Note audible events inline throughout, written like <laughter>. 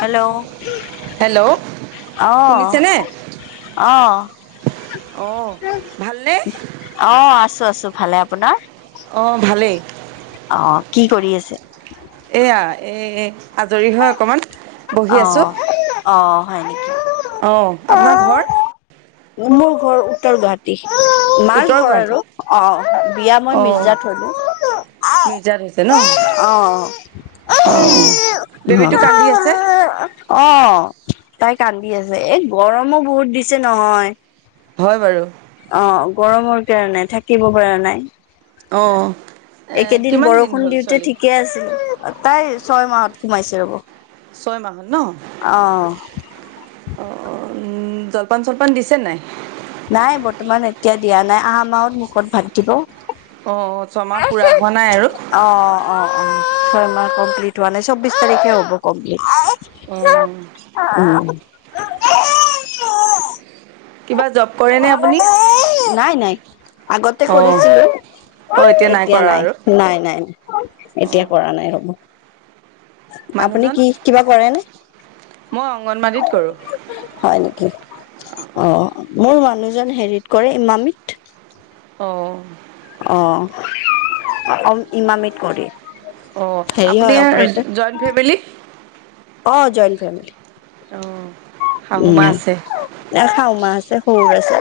Hello hello অ'। শুনিছেনে অ। অঁ ভালনে অ আছো আছো ভালে আপোনাৰ। অ ভালেই। অ কি কৰি আছে। এইয়া এই আজৰি হয় অকণমান। বহি অ, আছোঁ অ হয় নেকি? অঁ আপোনাৰ ঘৰ মোমোৰ ঘৰ উত্তৰ গুৱাহাটী। মাৰ উত্তৰ ঘৰ গুৱাহাটী আৰু। অ, বিয়া মই অঁ মিৰ্জাত হ'লো। মিৰ্জাত হৈছে ন? অঁ, অঁ অহ। বেবীটো কান্দি আছে অ। তাই কান্দি আছে। এ গৰমো বহুত দিছে নহয়। হয় বাৰু। অ গৰমৰ কাৰণে থাকিব পৰা নাই। অঁ একেইদিন কিমান দিন বৰষুণ হ'ল দিওঁতে ছোৱালী ঠিকে আছিল। তাই ছয় মাহত সোমাইছে ৰ'ব। ছয় মাহত ন? অ অ উম জলপান চলপান দিছে নাই? নাই বৰ্তমান এতিয়া দিয়া নাই, আহা মাহত মুখত ভাত দিব। অ ছমাহ পুৰা হোৱা নাই আৰু? অ অ অ। ছয় মাহ কমপ্লিট হোৱা নাই। চৌবিশ তাৰিখে হ'ব কমপ্লিট। অঁ <unintelligible> কিবা জব কৰেনে আপুনি? নাই নাই। আগতে অঁ কৰিছিলো, অঁ এতিয়া কৰা নাই। আৰু নাই নাই নাই। এতিয়া অঁ কৰা নাই ৰ'ব। আপুনি মানুহজন কি কিবা কৰে নে? মই অংগনবাদীত কৰোঁ হয় নেকি? অ'। মোৰ মানুহজন হেৰিত কৰে, ইমামিত। অ। অ। অ ইমামিত কৰে। অ। হেৰি আপুনি হয় অপাৰেটৰ জইণ্ট ফেমিলি? অ জইণ্ট ফেমিলি। অ। উম। এ শাশুমা আছে, শশুৰ আছে,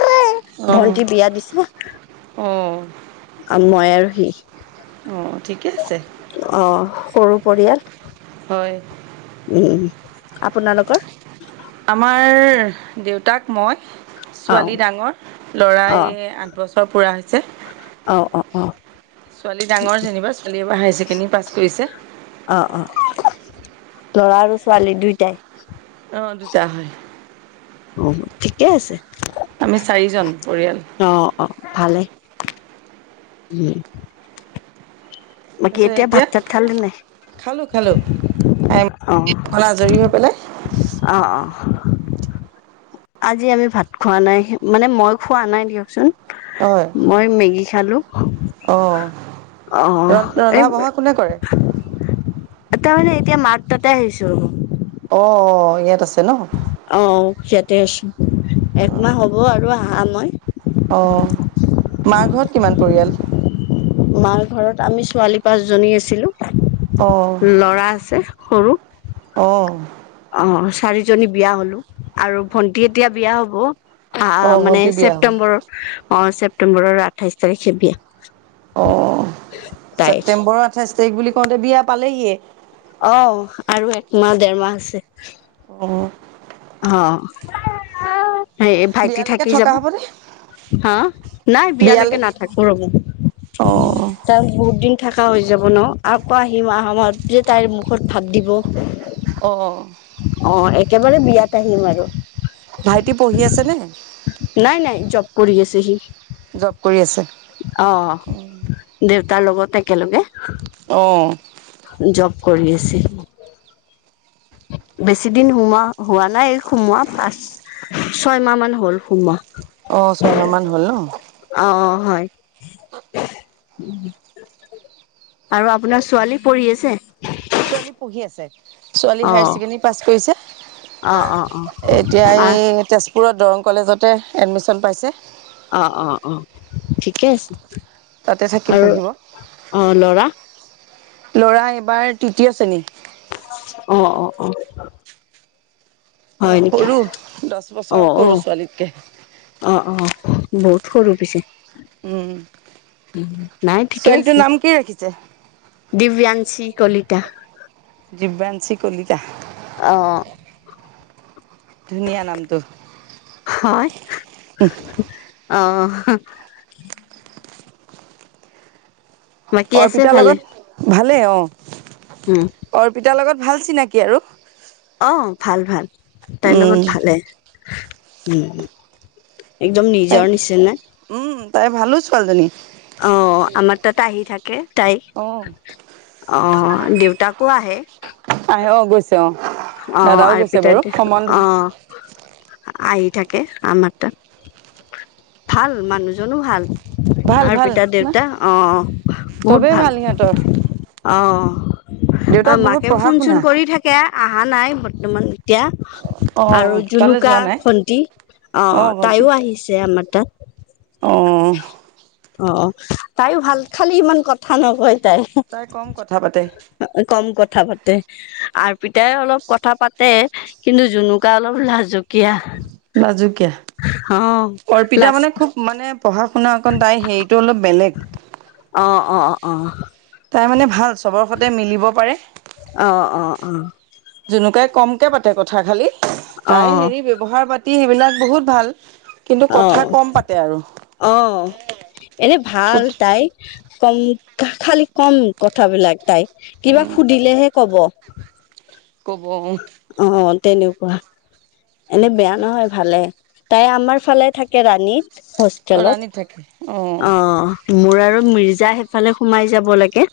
ভন্টি বিয়া দিছে। অ। আ মই আৰু সি। অহ ঠিকে আছে। অহ, সৰু পৰিয়াল। হয়। উম। আপোনালোকৰ? আমাৰ দেউতাক, মই। অ', ছোৱালী ডাঙৰ, ল'ৰা অ', এই আঠ বছৰ পুৰা হৈছে। অ অ অ। ছোৱালী ডাঙৰ যেনিবা, ছোৱালীয়ে এইবাৰ হায়াৰ ছেকেণ্ডেৰী পাছ কৰিছে। অ অ। ল'ৰা আৰু ছোৱালী দুইটাই? অ দুটা হয়। উম, ঠিকে আছে। আমি চাৰিজন পৰিয়াল। অ অ। ভালেই। উম উম। তাৰপিছত ভাত চাত খালে নাই এতিয়া, খালো খালো। খাই অ', বৈ আজৰি হৈ পেলাই অ অহ। আজি আমি ভাত খোৱা নাই মানে মই খোৱা নাই দিয়কচোন হয় মই মেগী খালো অঁ অ অ এই ৰন্ধা বঢ়া কোনে কৰে আতাৱনে এতিয়া মাৰ তাতে আহিছো অ অ ইয়াত আছে ন অ ইয়াতে আছো একমাহ হ'ব আৰু আহা মই অ অ মা ঘৰত কিমান পৰিয়াল মাৰ ঘৰত আমি ছোৱালী পাঁচ জনী আছিলো অ লৰা আছে সৰু অঁ অ চাৰিজনী বিয়া হলো আৰু ভন্টি এতিয়া বিয়া হব অ আহ মানে ভণ্টিৰ বিয়া হ'ল ছেপ্তেম্বৰৰ অ ছেপ্তেম্বৰৰ আঠাইশ তাৰিখে বিয়া অ তাইৰ ছেপ্তেম্বৰৰ আঠাইছ তাৰিখ বুলি কওঁতে বিয়া পালেহিয়ে অ আৰু একমাহ দেৰ মাহ আছে অহ অ সেই ভাইটি বিয়ালৈকে থাকি থকা যাব হ'বনে হা নাই বিয়ালেকে বিয়ালৈ নাথাকো ৰ'ব অ তান বহুত দিন থাকা হৈ যাব ন আপা আহিম আহা মাহত যে তাইৰ মুখত ভাত দিব অ অ একেবাৰে বিয়াত আহিম আৰু ভাইটি পঢ়ি আছে নে নাই নাই জব কৰি আছে সি জব কৰি আছে অ দেউতাৰ লগত একেলগে অ জব কৰি আছে বেছি দিন সোমো হোৱা নাই সোমোৱা পাচ ছয়মাহ মান হ'ল সোমা অ ছয়মাহ মান হ'ল ন অ অ হয় আৰু আপোনাৰ ছোৱালী পৰি আছে ছোৱালী পঢ়ি আছে ছোৱালী অ হায়াৰ ছেকেণ্ডৰী পাছ অ অ অ কৰিছে এতিয়া আহ এই তেজ পুৰত দৰং কলেজতে এডমিশন পাইছে অ', অ', অ', ঠিকে আছে তাতে থাকি আৰু পঢ়িব অ', লৰা। ল'ৰা এইবাৰ তৃতীয় শ্ৰেণী। অ', অ', অ'। লৰা হয় নেকি সৰু দছ অ বছৰৰ অ সৰু ছোৱালীতকে। অ', অ', বহুত সৰু পিছে। উম উম নাই ঠিকে ছোৱালীটোৰ আছে। নাম কি ৰাখিছে দিব্যাংশী কলিতা। ডিব্যাংশী কলিতা। অ'। ধুনীয়া নামটো। হয় অহ। বাকী আছে অৰ্পিতাৰ ভালে লগত ভালেই অঁ'। উম, অৰ্পিতাৰ লগত ভাল চিনাকি আৰু। অ, ভাল-ভাল তাইৰ উম লগত ভালেই উম, একদম তাই নিজৰ নিচিনা। উম, তাই ভালো ছোৱালীজনী। অ', আমাৰ তাত আহি থাকে তাই। অ অ, দেউতাকো আহে। আহে গৈছ। অ', আৰু আৰপিতা সম্বন্ধ অ'। আহি থাকে আমাৰ তাত ভাল মানুহজনো ভাল। ভাল ভাল আৰ্পিতা না দেউতা অ বহুত চবেই ভাল। সিহঁতৰ অ, অ, দেউতাক বহুত মাকেও পঢ়া ফোন শুনা চোন কৰি থাকে। অহা নাই বৰ্তমান অ এতিয়া। আৰু তালৈ জুনুকা যোৱা নাই ভণ্টি অ, তাইও আহিছে আমাৰ তাত। অ', অ, তাইও ভাল খালি ইমান কথা নকয় তাই। কম কথা পাতে কম কথা পাতে আৰু আৰপিতাই অলপ কথা পাতে কিন্তু জুনুকা অলপ লাজুকীয়া। লাজুকীয়া অৰ্পিতা লাজ মানে খুব মানে পঢ়া শুনা অকণ তাইৰ হেৰিটো অলপ বেলেগ। অ', অ', অ', অ'। তাই মানে ভাল চবৰ সৈতে মিলিব পাৰে। অ', অ', অ', জনুকাই কমকে পাতে কথা খালি, অ তাই হেৰি অ ব্যৱহাৰ পাতি সেইবিলাক বহুত ভাল। কিন্তু কথা অ', কম পাতে আৰু আহ, এনে ভাল সুত তাই। কম খালি কম কথাবলাক তাই কিবা উম সুধিলেহে কব। ক'ব উম, অ', তেনেকুৱা। এনে বেয়া নহয় ভালে তাই আমাৰ ফালে থাকে ৰাণীত হোষ্টেলত। তাকে অ', অ', মোৰ আৰু মিৰ্জা সেইফালে সোমাই যাব লাগে।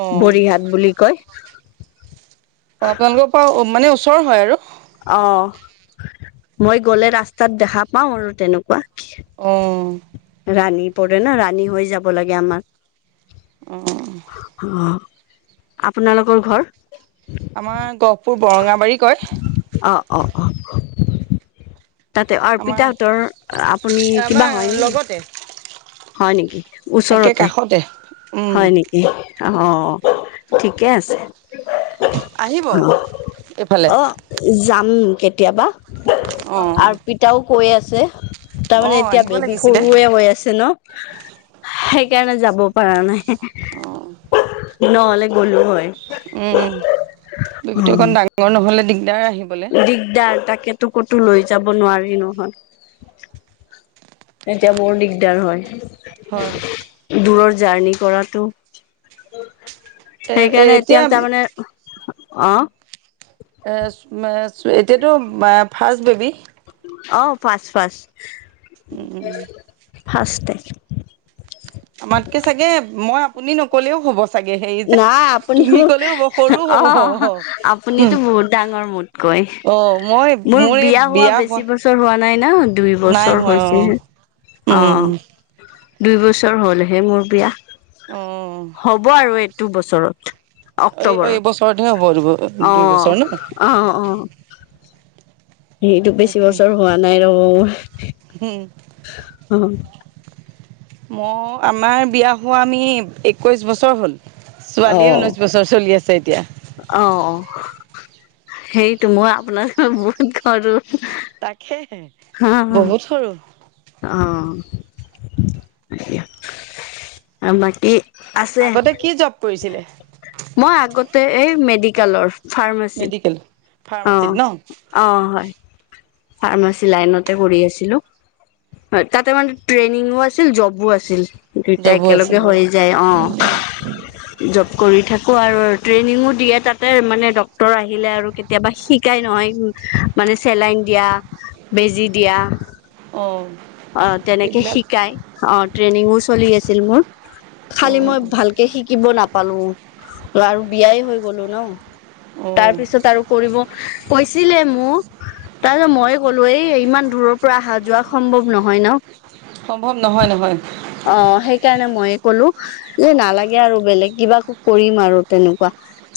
অ বৰিহাট বুলি কয়। অ', আপোনালোকৰ পৰা মানে ওচৰ হয় আৰু। অ, মই গলে ৰাস্তাত দেখা পাও আৰু তেনেকুৱা। অ', ৰাণী পৰে ন ৰাণী হৈ যাব লাগে আমাৰ। অ', অ, আপোনালোকৰ ঘৰ? আমাৰ গহপুৰ বৰঙাবাৰী কয়। অ, অ, অ, তাতে আমাৰ অৰ্পিতাহঁতৰ আপুনি আমাৰ কিবা হয় নেকি? লগতে হয় নেকি, একে ওচৰতে কাষতে উম হয় নেকি? অ, ঠিকে আছে। আহিব অ, অঁ অ, যাম কেতিয়াবা। আৰপিতাও কৈ আছে, তাৰমানে অঁ এতিয়া আহিব বেবী লাগিছিলে সৰুৱে হৈ আছে ন? সেইকাৰণে যাব পৰা নাই। অঁ নহ'লে গ'লো হয়। উম, বেবিটো অকণ ডা--ৰ নহলে দিগদাৰ আহি দিগদাৰ, তাকেতো ক'তো লৈ যাব নোৱাৰি নহয়। এতিয়া বৰ দিগদাৰ হয়। হয়। দূৰৰ জাৰ্ণি কৰাটো। সেইকাৰণে এতিয়া তাৰমানে অ। <unintelligible> এতিয়াতো ফাৰ্ষ্ট বেবী? অ, ফাচ ফাচ। উম উম উম। ফাঁষ্টটে। আমাতকে চাগে মই আপুনি নকলেও হ'ব। চাগে হেৰি যে, নাই আপুনি তুমি মোক ক'লেও হ'ব সৰু অ হ'ব। আপুনিতো বহুত ডাঙৰ মোতকৈ অ, মই মোৰ মই বিয়া বেছি হোৱা বছৰ হোৱা নাই না দুই নাই বছৰ হোৱা অ। হৈছেহে অ উম দুই বছৰ হ'লহে মোৰ বিয়া। অ, অ। হ'ব আৰু এইটো বছৰত। <unintelligible> এই অক্টোবৰত এইবছৰতে হ'ব অ, দুবছৰ ন অ, অ। সেইটো বেছি তাকে বছৰ হোৱা নাই <unintelligible> অ। ম, আমাৰ বিয়া হোৱা আমি একৈছ বছৰ হ'ল। অ ছোৱালীয়ে ঊনৈশ বছৰ চলি আছে এতিয়া। অ, সেইটো মই আপোনা বহুত সৰু। তাকেহে, বহুত সৰু। অঁ, আও বাকী? আছে আগতে কি জব কৰিছিলে? মই আগতে এই মেডিকেলৰ ফাৰ্মাচী। মেডিকেল অ ফাৰ্মাচীত ন? অ, হয়। ফাৰ্মাচী লাইনতে কৰি আছিলো। হয়। তাতে মানে ট্ৰেইনিঙো আছিল জবো আছিল। দুইটা জবো একেলগে আছিলে হৈ যায় অ। <unintelligible> জব কৰি থাকো আৰু ট্ৰেইনিঙো দিয়ে তাতে, মানে ডক্তৰ আহিলে আৰু কে তিয়াবা শিকাই নহয়, মানে চেলাইন দিয়া, বেজি দিয়া। অ অ, তেনেকে এইবিলাক শিকাই অ, ট্ৰেইনিংও চলি আছিল মোৰ। অ খালি মই ভালকে শিকিব নাপালো। ৰু বিয়াই হৈ গলো ন। অ তাৰপিছত আৰু কৰিব কৈছিলে মো। তাৰপিছত মইয়ে ক'লো, এই ইমান দূৰৰ পৰা আহা যোৱা সম্ভৱ নহয় ন? সম্ভৱ নহয় নহয়। অ, সেইকাৰণে মইয়ে ক'লো। য়ে নালাগে আৰু বেলেগ কিবা কৰিম আৰু তেনেকুৱা,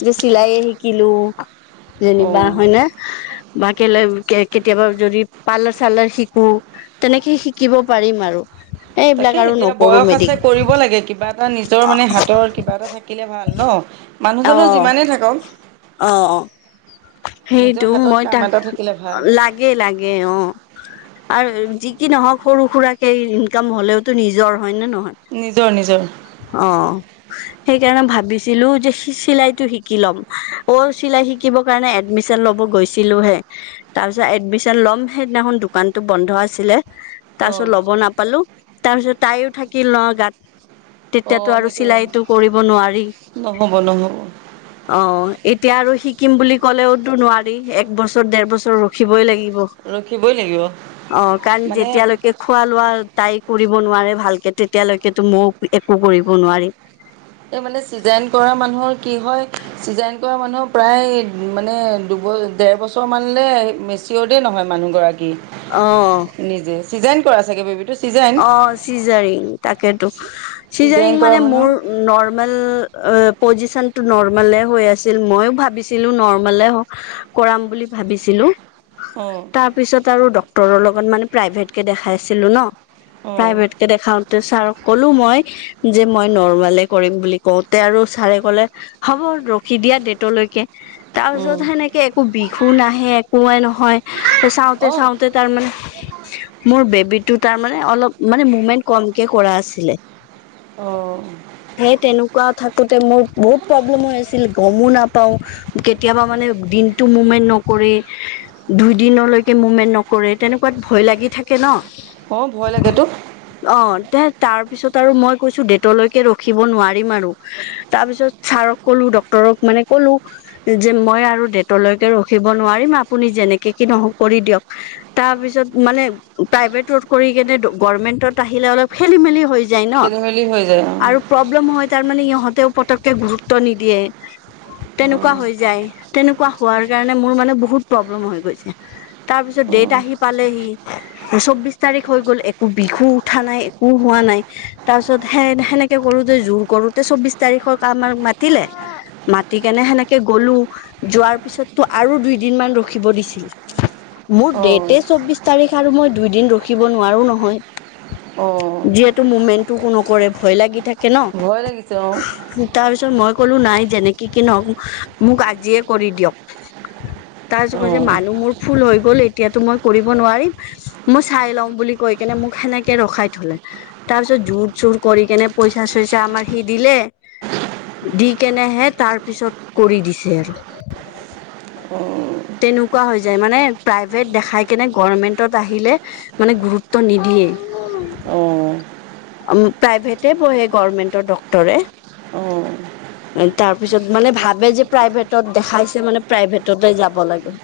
যে চিলাইয়ে শিকিলো অ যেনিবা হয় নে, বা কেলে কেতিয়াবা যদি পালাৰ চালাৰ শিকো। তেনেকে শিকিব পাৰিম আৰু। এইবিলাক তাকে আৰু এতিয়া নকৰো বয়স আছে মেডিক কৰিব লাগে কিবা এটা নিজৰ মানে হাতৰ কিবা এটা থাকিলে ভাল ন। অ মানুহজনৰ যিমানেই থাকক। অ', অ' নিজৰ সেইটো হাতত মই কাম তাক, এটা থাকিলে ভাল লাগে-লাগে অ'। আৰু যি কি নহওক সৰু সুৰাকে ইনকাম হলেওতো নিজৰ হয় নে নিজৰ নিজৰ নহয় অ' সেইকাৰণে ভাবিছিলো যে চিলাইতটো শিকি লম, অ', চিলাই শিকি শিকিবৰ কাৰণে এডমিশচন ল'ব গৈছিলোহে। তাৰপিছত এডমিশন ল'ম সেইদিনাখন দোকানতটো বন্ধ আছিলে। তাৰ অ পিছত লব নাপালো, তাৰ পিছত তাইও থাকিল ন গাত। অ তেতিয়াতো আৰু সেইটো অঁ চিলাইতটো কৰিব নোৱাৰি। নহ'ব নহ'ব অ' এতিয়া আৰু শিকিম বুলি ক'লেওতো নোৱাৰি, এক- বছৰ, ডেৰ- বছৰ ৰখিবই লাগিব। ৰখিবই লাগিব অ', কাৰণ মানে যেতিয়ালৈকে খোৱা - লোৱা তাই কৰিব নোৱাৰে ভালকে, তেতিয়ালৈকেতো মইও একো কৰিব নোৱাৰি। এই মানে চিজাৰিন কৰা মানুহৰ কি হয় চিজাৰিন কৰা মানুহ প্ৰায়, মানে দুব দেৰ বছৰ মানলৈ <unintelligible> নহয় মানুহগৰাকী। অ'। নিজে, চিজাৰিন কৰা চাগে বেবি। অ চিজাৰিন, তাকেতো চিজাইন চিজাৰিন কৰা মানে মানুহ মোৰ নৰমেল অ', পজিচন টো নৰ্মলে হৈ আছিল, মইও ভাবিছিলো নৰ্মালে হ কৰাম বুলি ভাবিছিলো। অঁ তাৰ পিছত আৰু ডটৰৰ লগত মানে প্ৰাইভেট কে দেখাইছিলো ন। অঁ প্ৰাইভেট কে দেখাওতে ছাৰক ক'লো মই যে মই নৰৰ্মালে কৰিম বুলি কওঁতে আৰু ছাৰে ক'লে হ'ব ৰখি দিয়া ডেটলৈকে। তাৰ অঁ পিছত সেনেকে একো বিষো নাহে একোৱেই নহয় অঁ চাওঁতে-চাওঁতে তাৰমানে মোৰ বেবিটো তাৰ মানে অলপ, মানে মুমেন্ট কমকে কৰা আছিলে। অঁ। সেই তেনেকুৱা থাকোতে মোৰ বহুত প্ৰব্লেম হৈ আছিল গমো নাপাওঁ। কেতিয়াবা মানে দিনটো মুমেণ্ট নকৰে। দুই দিনলৈকে মুভমেন্ট নকৰে, তেনেকুৱাত ভয় লাগি থাকে ন। অ', ভয় লাগে তো। অ', তে তাৰ পিছত আৰু মই কৈছোঁ, ডেটলৈকে ৰখিব নোৱাৰিম আৰু। তাৰ পিছত ছাৰক ক'লো ডক্তৰক মানে ক'লো যে মই আৰু ডেটলৈকে ৰখিব নোৱাৰিম, আপুনি যেনেকে কি নহওক কৰি দিয়ক। তাৰ পিছত মানে প্ৰাইভেটত কৰি কেনে গভমেন্টত আহিলে অলপ খেলি মেলি হৈ যায় ন খেলি মেলি হৈ যায় অঁ আৰু প্ৰব্লেম হয়, তাৰমানে ইহঁতেও পতককে গুৰুত্ব নিদিয়ে। তেনেকুৱা হৈ যায়, তেনেকুৱা হোৱাৰ কাৰণে মোৰ মানে বহুত প্ৰব্লেম হৈ গৈছে। তাৰ পিছত ডেট অঁ আহি পালেহি চৌবিশ তাৰিখ হৈ গ'ল একো বিষো উঠা নাই একো হোৱা নাই, তাৰ পিছত সেই সেনেকে কৰোঁতে জোৰ কৰো ত' চৌবিশ তাৰিখৰ কাম মাতিলে, মাতি কেনে সেনেকে গ'লো। যোৱাৰ পিছত তো আৰু দুইদিনমান ৰখিব দিছিল। মোৰ অঁ ডেটে চৌবিশ তাৰিখ আৰু মই দুই দিন ৰ ৰখিব নোৱাৰো নহয়, অঁ অঁ যিহেতু মুমেন্টটো নকৰে ভয় লাগি থাকে। কে ভয় লাগিছে অঁ ন তাৰ পিছত মই ক'লো নাই যেনেকি কি নহ‌ওক মোক আজিয়ে কৰি দিয়ক। তাৰ পিছত কৈছে যে অঁ মানুহ মোৰ ফুল হৈ গ'ল, এতিয়াতো মই কৰিব নোৱাৰিম মই ঠাই ল'ম বুলি কৈ কেনে মোক সেনেকে ৰখাই থঁলে তাঁৰ পিছত জোৰ জোৰ কৰি কেনে পইচা চইচা আমাৰ সি দিলে দি কেনেহে তাৰ পিছত কৰি দিছে আৰু অ' তেনেকুৱা হৈ যায় মানে প্ৰাইভেট দেখাই কেনে গৰ্মেন্তত আহিলে। মানে গুৰুত্ব নিদিয়ে। অঁ প্ৰাইভেটে পঢ়ে গৰ্মেন্তৰ ডক্তৰে <unintelligible> তাৰ পিছত মানে ভাবে যে প্ৰাইভেটত দেখাইছে মানে প্ৰাইভেটতে যাব লাগে।